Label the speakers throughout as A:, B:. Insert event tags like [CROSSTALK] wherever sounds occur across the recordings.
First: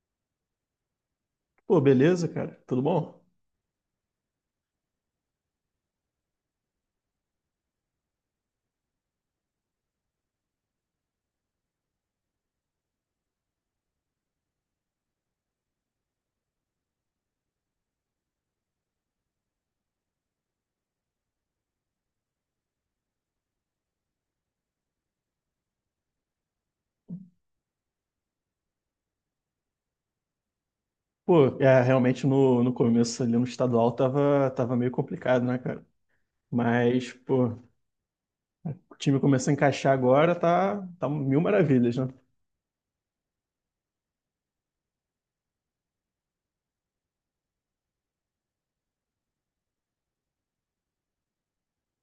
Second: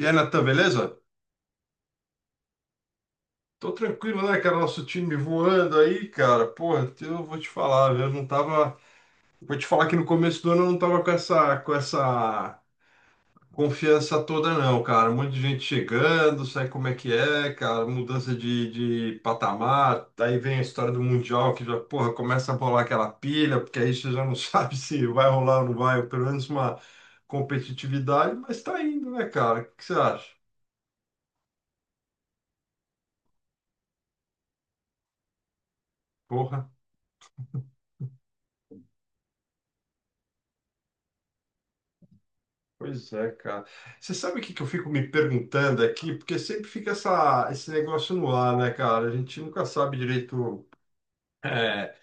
A: E aí, Natan, beleza?
B: Pô, beleza, cara? Tudo bom?
A: Tô tranquilo, né, cara? Nosso time voando aí, cara. Porra, eu vou te falar, eu não tava. Vou te falar que no começo do ano eu não tava com essa confiança toda, não, cara. Um monte de gente chegando, sabe como é que é, cara? Mudança de patamar. Daí vem a história do Mundial, que já, porra, começa a rolar aquela pilha, porque aí você já não [LAUGHS] sabe se vai rolar ou não vai, ou pelo menos uma competitividade, mas tá indo, né, cara? O que você acha?
B: Pô, é, realmente no começo ali no estadual tava meio complicado, né, cara?
A: Porra.
B: Mas, pô, o time começou a encaixar agora, tá, tá mil maravilhas, né?
A: Pois é, cara. Você sabe o que que eu fico me perguntando aqui? Porque sempre fica esse negócio no ar, né, cara? A gente nunca sabe direito, é,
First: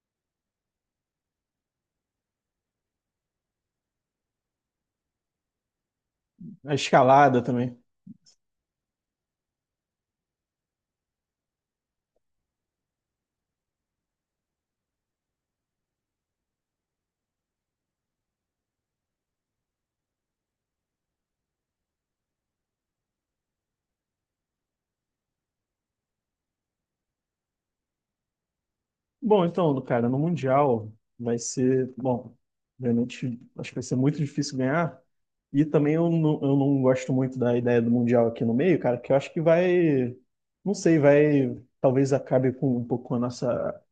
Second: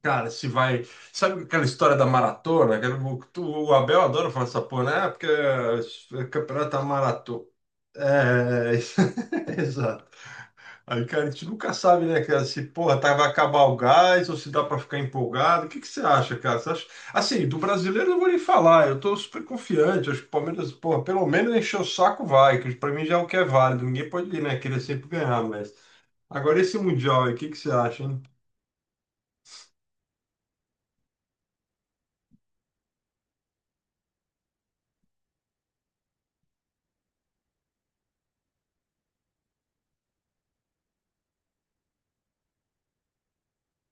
A: cara, se vai. Sabe aquela história da maratona? O Abel adora falar essa porra, né? Ah, porque é campeonato
B: A
A: da
B: escalada
A: maratona.
B: também.
A: É, [LAUGHS] exato. Aí, cara, a gente nunca sabe, né, cara, se, porra, tá, vai acabar o gás ou se dá para ficar empolgado. O que que você acha, cara? Você acha... Assim, do brasileiro eu não vou nem falar, eu tô super confiante. Acho que o Palmeiras, porra, pelo menos encher o saco vai, que pra mim já é o que é válido. Ninguém pode, né, querer sempre ganhar, mas... Agora esse Mundial aí, o que que você acha, hein?
B: Bom, então, cara, no Mundial vai ser, bom, realmente acho que vai ser muito difícil ganhar. E também eu não gosto muito da ideia do Mundial aqui no meio, cara, que eu acho que vai, não sei, vai, talvez acabe com um pouco com a nossa,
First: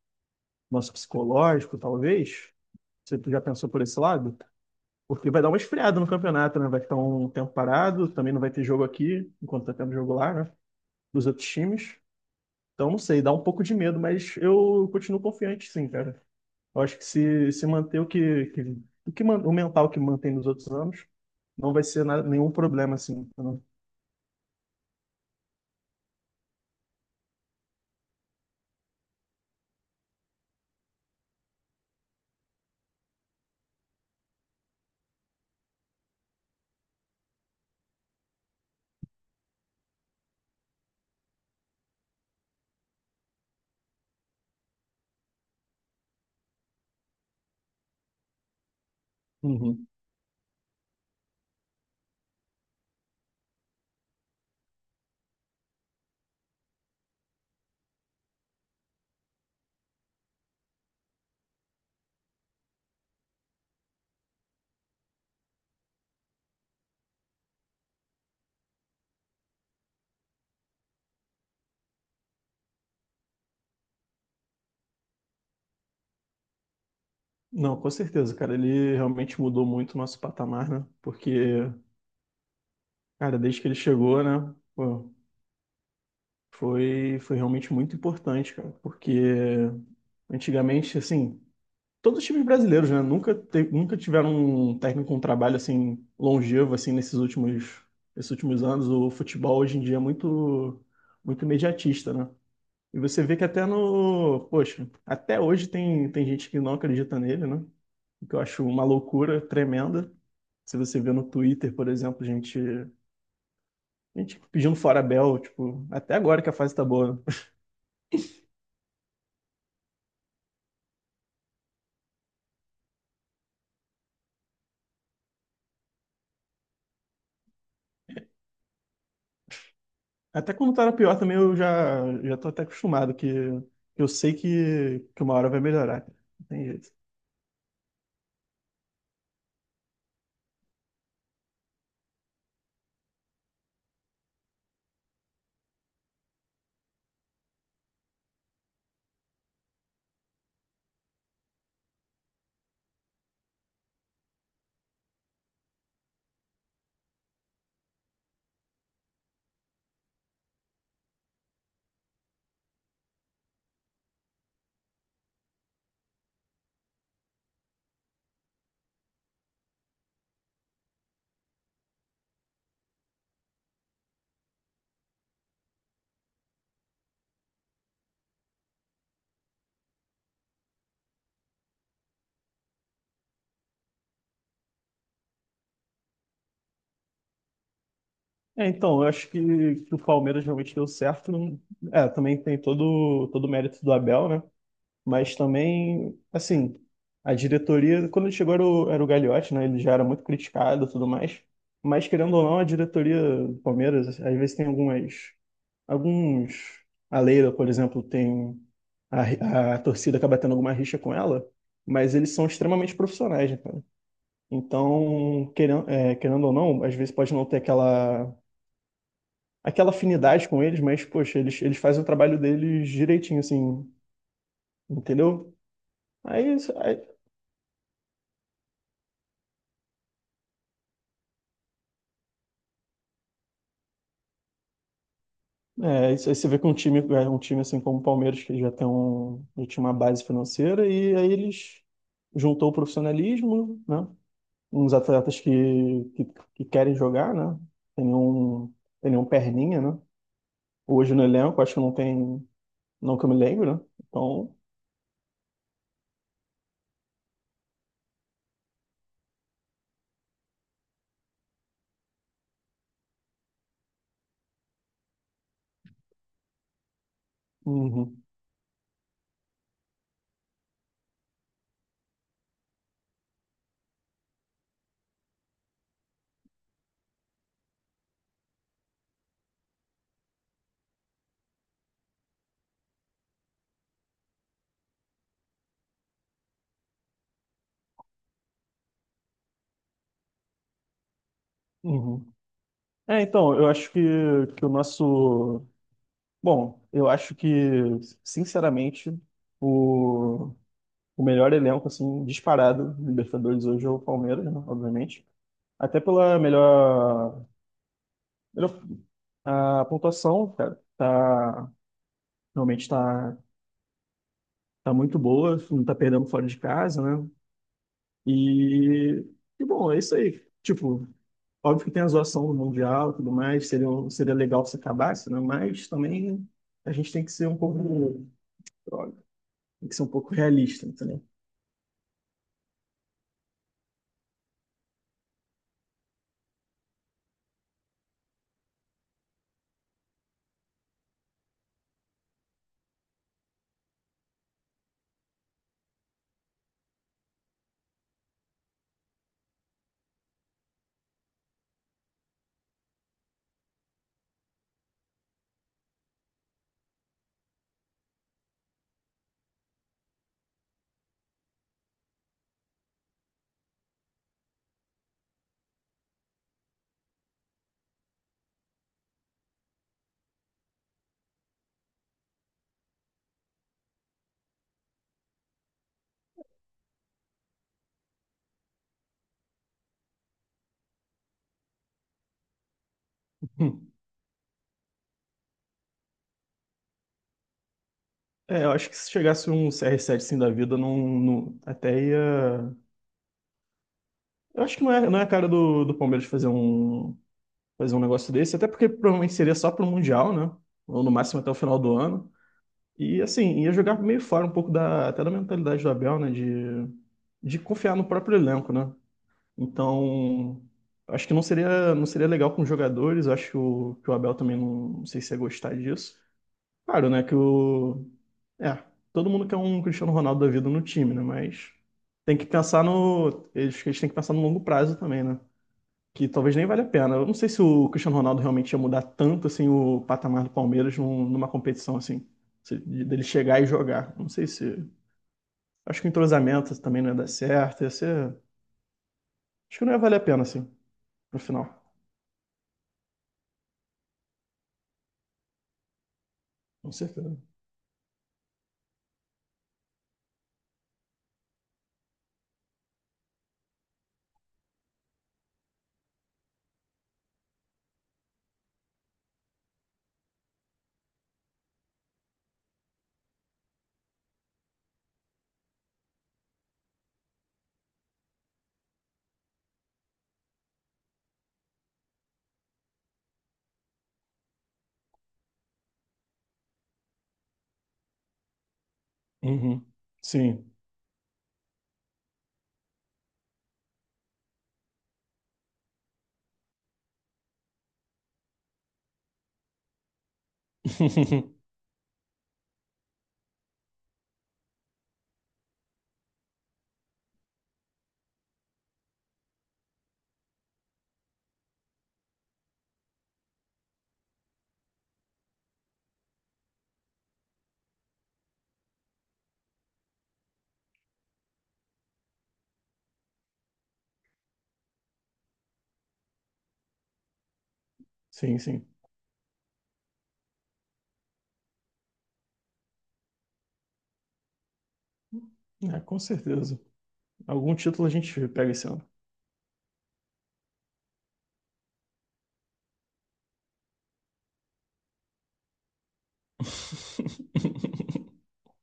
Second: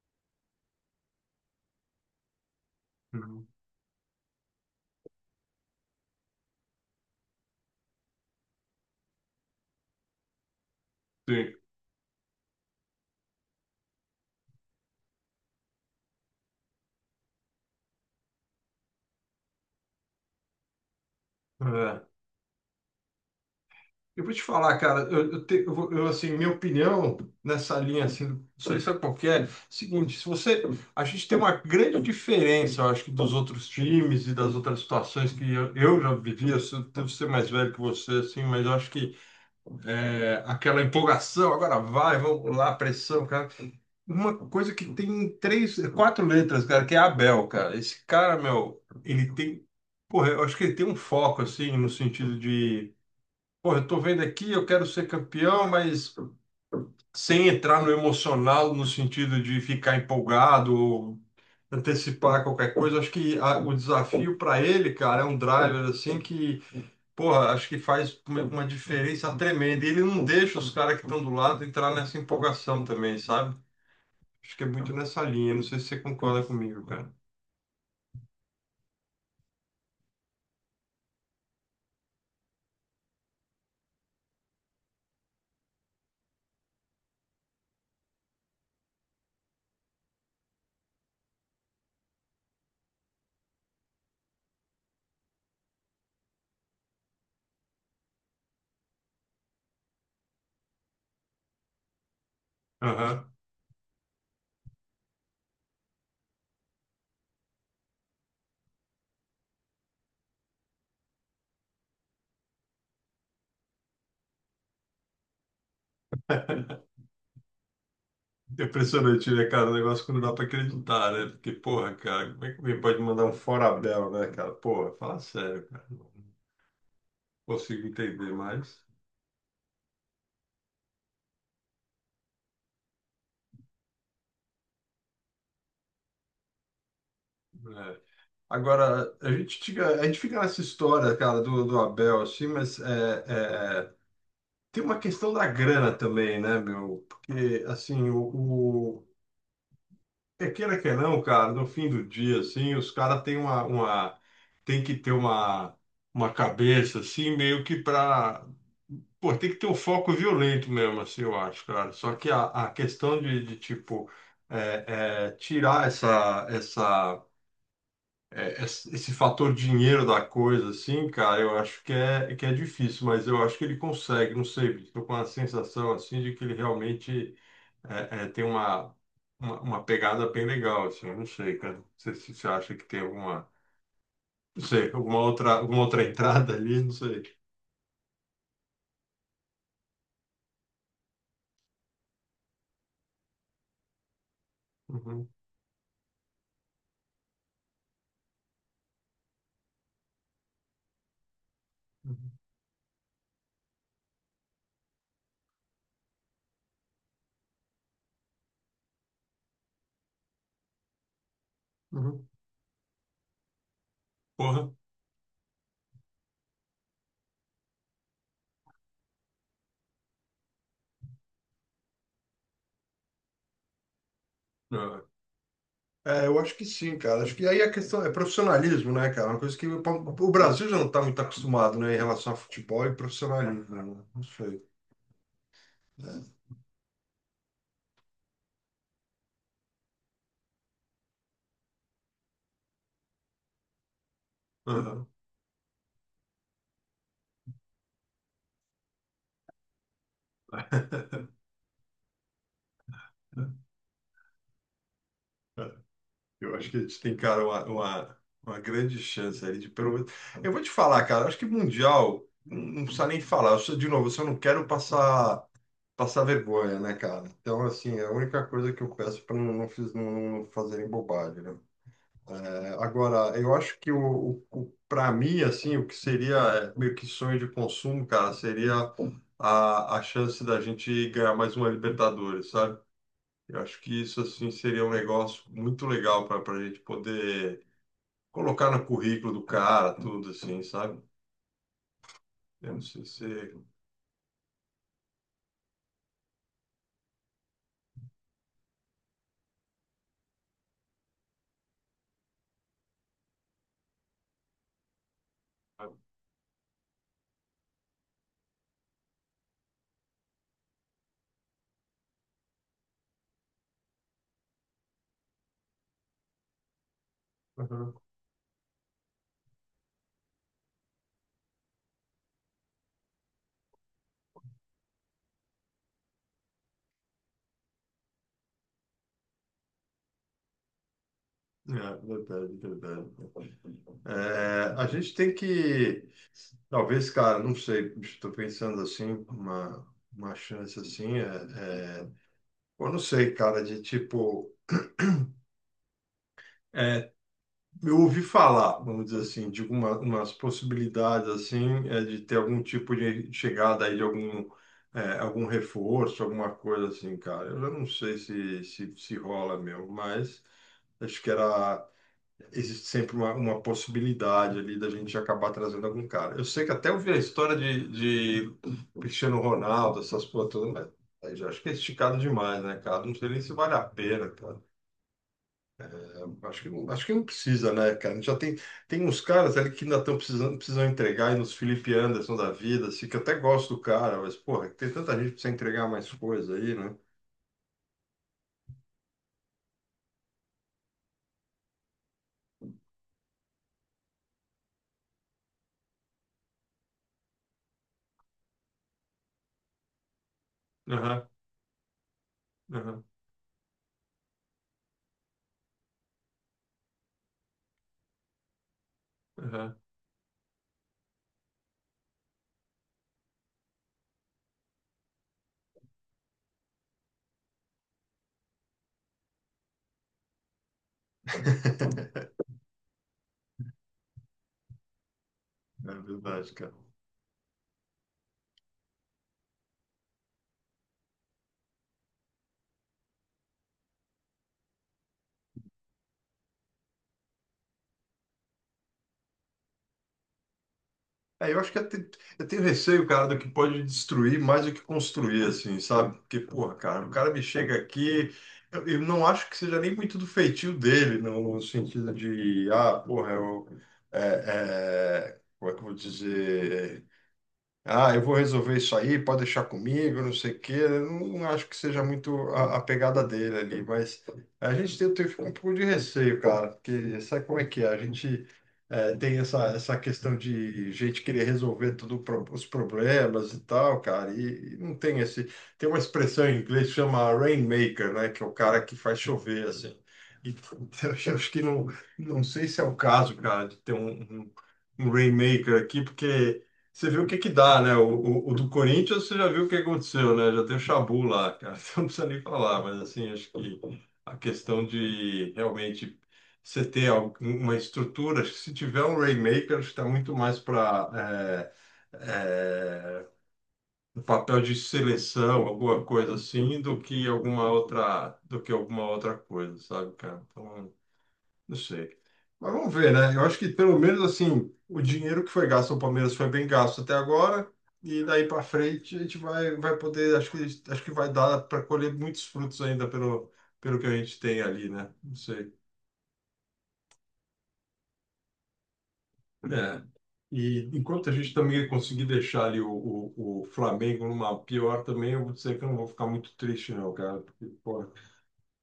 B: nosso psicológico, talvez. Você já
A: Uhum.
B: pensou por esse lado? Porque vai dar uma esfriada no campeonato, né? Vai ficar um tempo parado, também não vai ter jogo aqui, enquanto tá tendo jogo lá, né? Dos outros
A: Sim.
B: times. Então, não sei, dá um pouco de medo, mas eu continuo confiante, sim, cara. Eu acho que se manter o que o mental que mantém nos outros anos, não vai ser
A: É.
B: nenhum problema, assim. Entendeu?
A: Eu vou te falar, cara, eu, te- eu vou- eu, assim, minha opinião nessa linha, assim, isso aí sabe qual que é? Seguinte, se você, a gente tem uma grande diferença, eu acho que dos outros times e das outras situações que eu já vivi, devo ser mais velho que você, assim, mas eu acho que aquela empolgação, agora vai, vamos lá, pressão, cara. Uma coisa que tem três, quatro letras, cara, que é Abel, cara. Esse cara, meu, ele tem,
B: Uhum.
A: porra, eu acho que ele tem um foco, assim, no sentido de... Pô, eu tô vendo aqui, eu quero ser campeão, mas sem entrar no emocional, no sentido de ficar empolgado ou antecipar qualquer coisa. Acho que o desafio para ele, cara, é um driver assim que, porra, acho que faz uma diferença tremenda. E ele não deixa os caras que estão do lado entrar nessa empolgação também, sabe? Acho que é muito nessa linha. Não sei se você concorda comigo, cara.
B: Não, com certeza, cara. Ele realmente mudou muito o nosso patamar, né? Porque, cara, desde que ele chegou, né? Pô, foi realmente muito importante, cara. Porque antigamente, assim, todos os times brasileiros, né? Nunca tiveram um técnico com um trabalho assim longevo assim nesses últimos, esses últimos anos. O futebol hoje em dia é muito, muito imediatista, né? E você
A: Aham.
B: vê que até no, poxa, até hoje tem, tem gente que não acredita nele, né? O que eu acho uma loucura tremenda. Se você vê no Twitter, por exemplo, gente, gente pedindo fora Bel, tipo, até agora que a fase tá
A: [LAUGHS]
B: boa. Né?
A: É impressionante, né, cara? O negócio que não dá pra acreditar, né? Porque, porra, cara, como é que alguém pode mandar um fora Abel, né, cara? Porra, fala sério, cara. Não consigo entender mais.
B: Até quando tá era pior também, eu já, já tô até acostumado, que eu sei que uma hora vai melhorar, cara. Não tem jeito.
A: É. Agora, a gente fica nessa história, cara, do Abel, assim, mas tem uma questão da grana também, né, meu? Porque, assim, queira que não, cara, no fim do dia, assim, os caras têm tem que ter uma cabeça, assim, meio que pra, pô, tem que ter um foco violento mesmo, assim, eu acho, cara. Só que a questão tipo, tirar esse fator dinheiro da coisa, assim, cara, eu acho que que é difícil, mas eu acho que ele consegue, não sei, bicho, tô com a sensação, assim, de que ele realmente tem uma pegada bem legal, assim, eu não sei, cara. Não sei se você acha que tem alguma, não sei, alguma outra entrada ali, não sei.
B: É, então, eu acho que o Palmeiras realmente deu certo. É, também tem todo, todo o mérito do Abel, né?
A: Uhum,
B: Mas também, assim, a diretoria, quando ele chegou era o Gagliotti, né? Ele já era muito criticado e tudo mais. Mas,
A: uhum,
B: querendo ou não, a diretoria do Palmeiras, às vezes tem algumas alguns. A Leila, por exemplo, tem. A torcida acaba tendo alguma rixa com ela, mas
A: uhum.
B: eles são extremamente profissionais, né, cara?
A: Porra.
B: Então, querendo, é, querendo ou não, às vezes pode não ter aquela, aquela afinidade com eles, mas, poxa, eles fazem o trabalho deles direitinho, assim,
A: É.
B: entendeu?
A: É, eu
B: Aí,
A: acho que
B: isso-
A: sim,
B: aí,
A: cara. Acho que aí a questão é profissionalismo, né, cara? Uma coisa que o Brasil já não está muito acostumado, né, em relação a futebol e profissionalismo, né? Não sei.
B: é, isso aí você
A: É.
B: vê que um time, é, um time assim como o Palmeiras, que já tem um, já tinha uma base financeira, e aí eles juntou o profissionalismo, né? Uns
A: Uhum.
B: atletas que querem jogar, né? Tem um, tem um perninha, né? Hoje no elenco, acho que não tem, não que eu me lembro, né? Então,
A: Eu acho que a gente tem, cara, uma grande chance aí de pelo menos. Eu vou te falar, cara, eu acho que Mundial, não, não precisa nem falar. Eu sou, de novo, eu só não quero passar vergonha, né, cara? Então, assim, é a
B: uhum,
A: única coisa que eu peço para não fazerem bobagem, né? É, agora, eu acho que para mim, assim, o que seria meio que sonho de consumo, cara, seria a chance da gente ganhar mais uma Libertadores, sabe? Eu acho que isso, assim, seria um negócio muito legal para a gente poder colocar no currículo do cara, tudo assim, sabe?
B: uhum.
A: Eu não sei
B: É,
A: se.
B: então, eu acho que o nosso, bom, eu acho que, sinceramente, o, o melhor elenco, assim, disparado do Libertadores hoje é o Palmeiras, né? Obviamente. Até pela melhor, melhor a pontuação, cara, tá, realmente tá, tá muito boa, não tá perdendo fora de casa, né?
A: Uhum.
B: E, e bom, é isso aí. Tipo, óbvio que tem a zoação do Mundial e tudo mais, seria, seria legal se acabasse, né? Mas também a gente tem que ser um pouco, droga, tem que ser um pouco realista, entendeu? [LAUGHS]
A: É, verdade, verdade. É, a gente tem que, talvez, cara, não sei, estou pensando assim, uma chance assim, eu não sei, cara, de tipo. é, Eu ouvi falar, vamos dizer assim, de umas possibilidades assim, de ter algum tipo de chegada aí de algum reforço, alguma coisa assim, cara. Eu já não sei se rola mesmo, mas acho que existe sempre uma possibilidade ali da gente acabar trazendo algum cara. Eu sei que até ouvi a história de Cristiano Ronaldo, essas coisas todas, mas aí já acho que é esticado demais, né, cara? Não sei nem se vale a pena. Acho que, acho que não precisa, né, cara? Já tem uns caras ali que ainda estão precisando, precisam entregar, e nos Felipe Anderson da vida, assim, que eu até gosto do
B: Hum.
A: cara, mas, porra, tem tanta gente que precisa entregar mais coisa aí, né?
B: É, eu acho que se chegasse um CR7 assim da vida, até ia. Eu acho que não é a cara do, do Palmeiras fazer um negócio desse, até porque provavelmente seria só pro Mundial, né? Ou no
A: Aham,
B: máximo até o final do ano.
A: aham,
B: E assim, ia jogar meio fora um pouco da, até da mentalidade do Abel, né? De confiar no próprio elenco, né?
A: aham.
B: Então, acho que não seria, não seria legal com os jogadores. Acho que o Abel também não, não sei se ia gostar disso. Claro, né? Que o. É, todo mundo quer um Cristiano Ronaldo da vida no time, né? Mas tem
A: [LAUGHS]
B: que pensar no. Eles têm que pensar no longo prazo também, né?
A: É
B: Que
A: verdade,
B: talvez nem
A: cara.
B: valha a pena. Eu não sei se o Cristiano Ronaldo realmente ia mudar tanto assim o patamar do Palmeiras numa competição assim, dele chegar e jogar. Não sei se. Acho que o entrosamento também não ia dar certo. Ia ser... Acho que não ia valer a pena assim, no
A: É, eu
B: final.
A: acho que eu tenho receio, cara, do que pode destruir mais do que construir, assim, sabe? Porque, porra,
B: Com
A: cara, o cara
B: certeza.
A: me chega aqui, eu não acho que seja nem muito do feitio dele, no sentido de, ah, porra, é, como é que eu vou dizer? Ah, eu vou resolver isso aí, pode deixar comigo, não sei o quê. Eu não acho que seja muito a pegada dele ali, mas a gente tem um pouco de receio, cara, porque sabe como é que é? A gente tem essa questão de gente querer resolver tudo, os problemas e tal, cara, e não tem esse. Tem uma expressão em inglês que chama rainmaker, né, que é o cara que faz chover,
B: Uhum.
A: assim. E
B: Sim.
A: [LAUGHS] eu acho que não, não sei se é o caso, cara, de ter um- um Rainmaker aqui, porque você viu o que que dá, né? O do Corinthians, você já viu o que aconteceu, né? Já tem o Chabu lá,
B: [LAUGHS]
A: cara. [LAUGHS] Então não precisa nem falar, mas assim, acho que a questão de realmente você ter uma estrutura, acho que se tiver um Rainmaker, acho que está muito mais para um papel de seleção, alguma coisa assim, do que alguma outra coisa, sabe, cara? Então, não sei. Mas vamos ver, né? Eu acho que pelo menos assim, o dinheiro que foi gasto no Palmeiras foi bem gasto até agora. E daí
B: Sim,
A: para
B: sim.
A: frente a gente vai poder, acho que vai dar para colher muitos frutos ainda pelo que a gente tem ali, né? Não sei.
B: É, com certeza. Algum título a gente pega esse ano.
A: É. E enquanto a gente também conseguir deixar ali o Flamengo numa pior também, eu vou dizer que eu não vou ficar muito triste, não, cara. Porque, porra,
B: [LAUGHS]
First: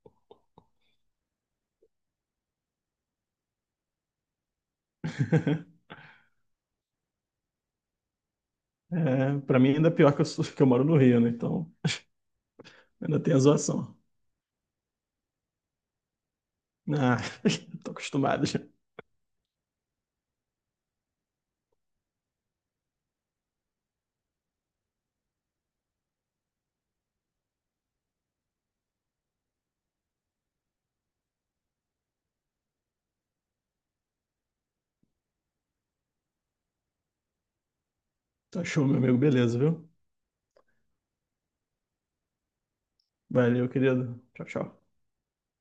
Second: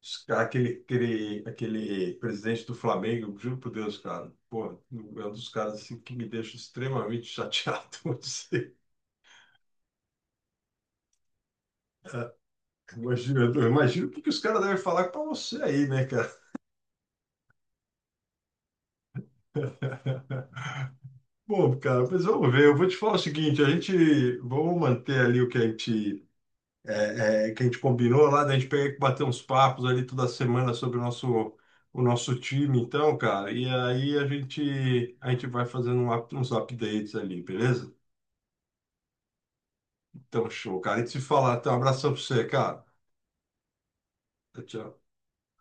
A: Esse cara, Aquele, aquele, aquele presidente do Flamengo, juro por Deus, cara. Pô, é um dos caras assim, que me deixa extremamente chateado. [LAUGHS] Vou dizer.
B: É, para mim ainda é pior que que eu moro no Rio, né? Então ainda tem a
A: Imagina, eu
B: zoação.
A: imagino porque os caras devem falar para você aí, né, cara?
B: Ah, [LAUGHS] tô acostumado já.
A: [LAUGHS] Bom, cara, mas vamos ver. Eu vou te falar o seguinte: a gente vamos manter ali o que a gente, é, é, que a gente combinou lá, da gente pegar e bater uns papos ali toda semana sobre o nosso time, então, cara. E aí a gente vai fazendo um uns updates ali, beleza?
B: Tá show, meu amigo. Beleza, viu?
A: Então, show, cara. E te falar, então, um abração pra você, cara.
B: Valeu, querido. Tchau, tchau.
A: Tchau.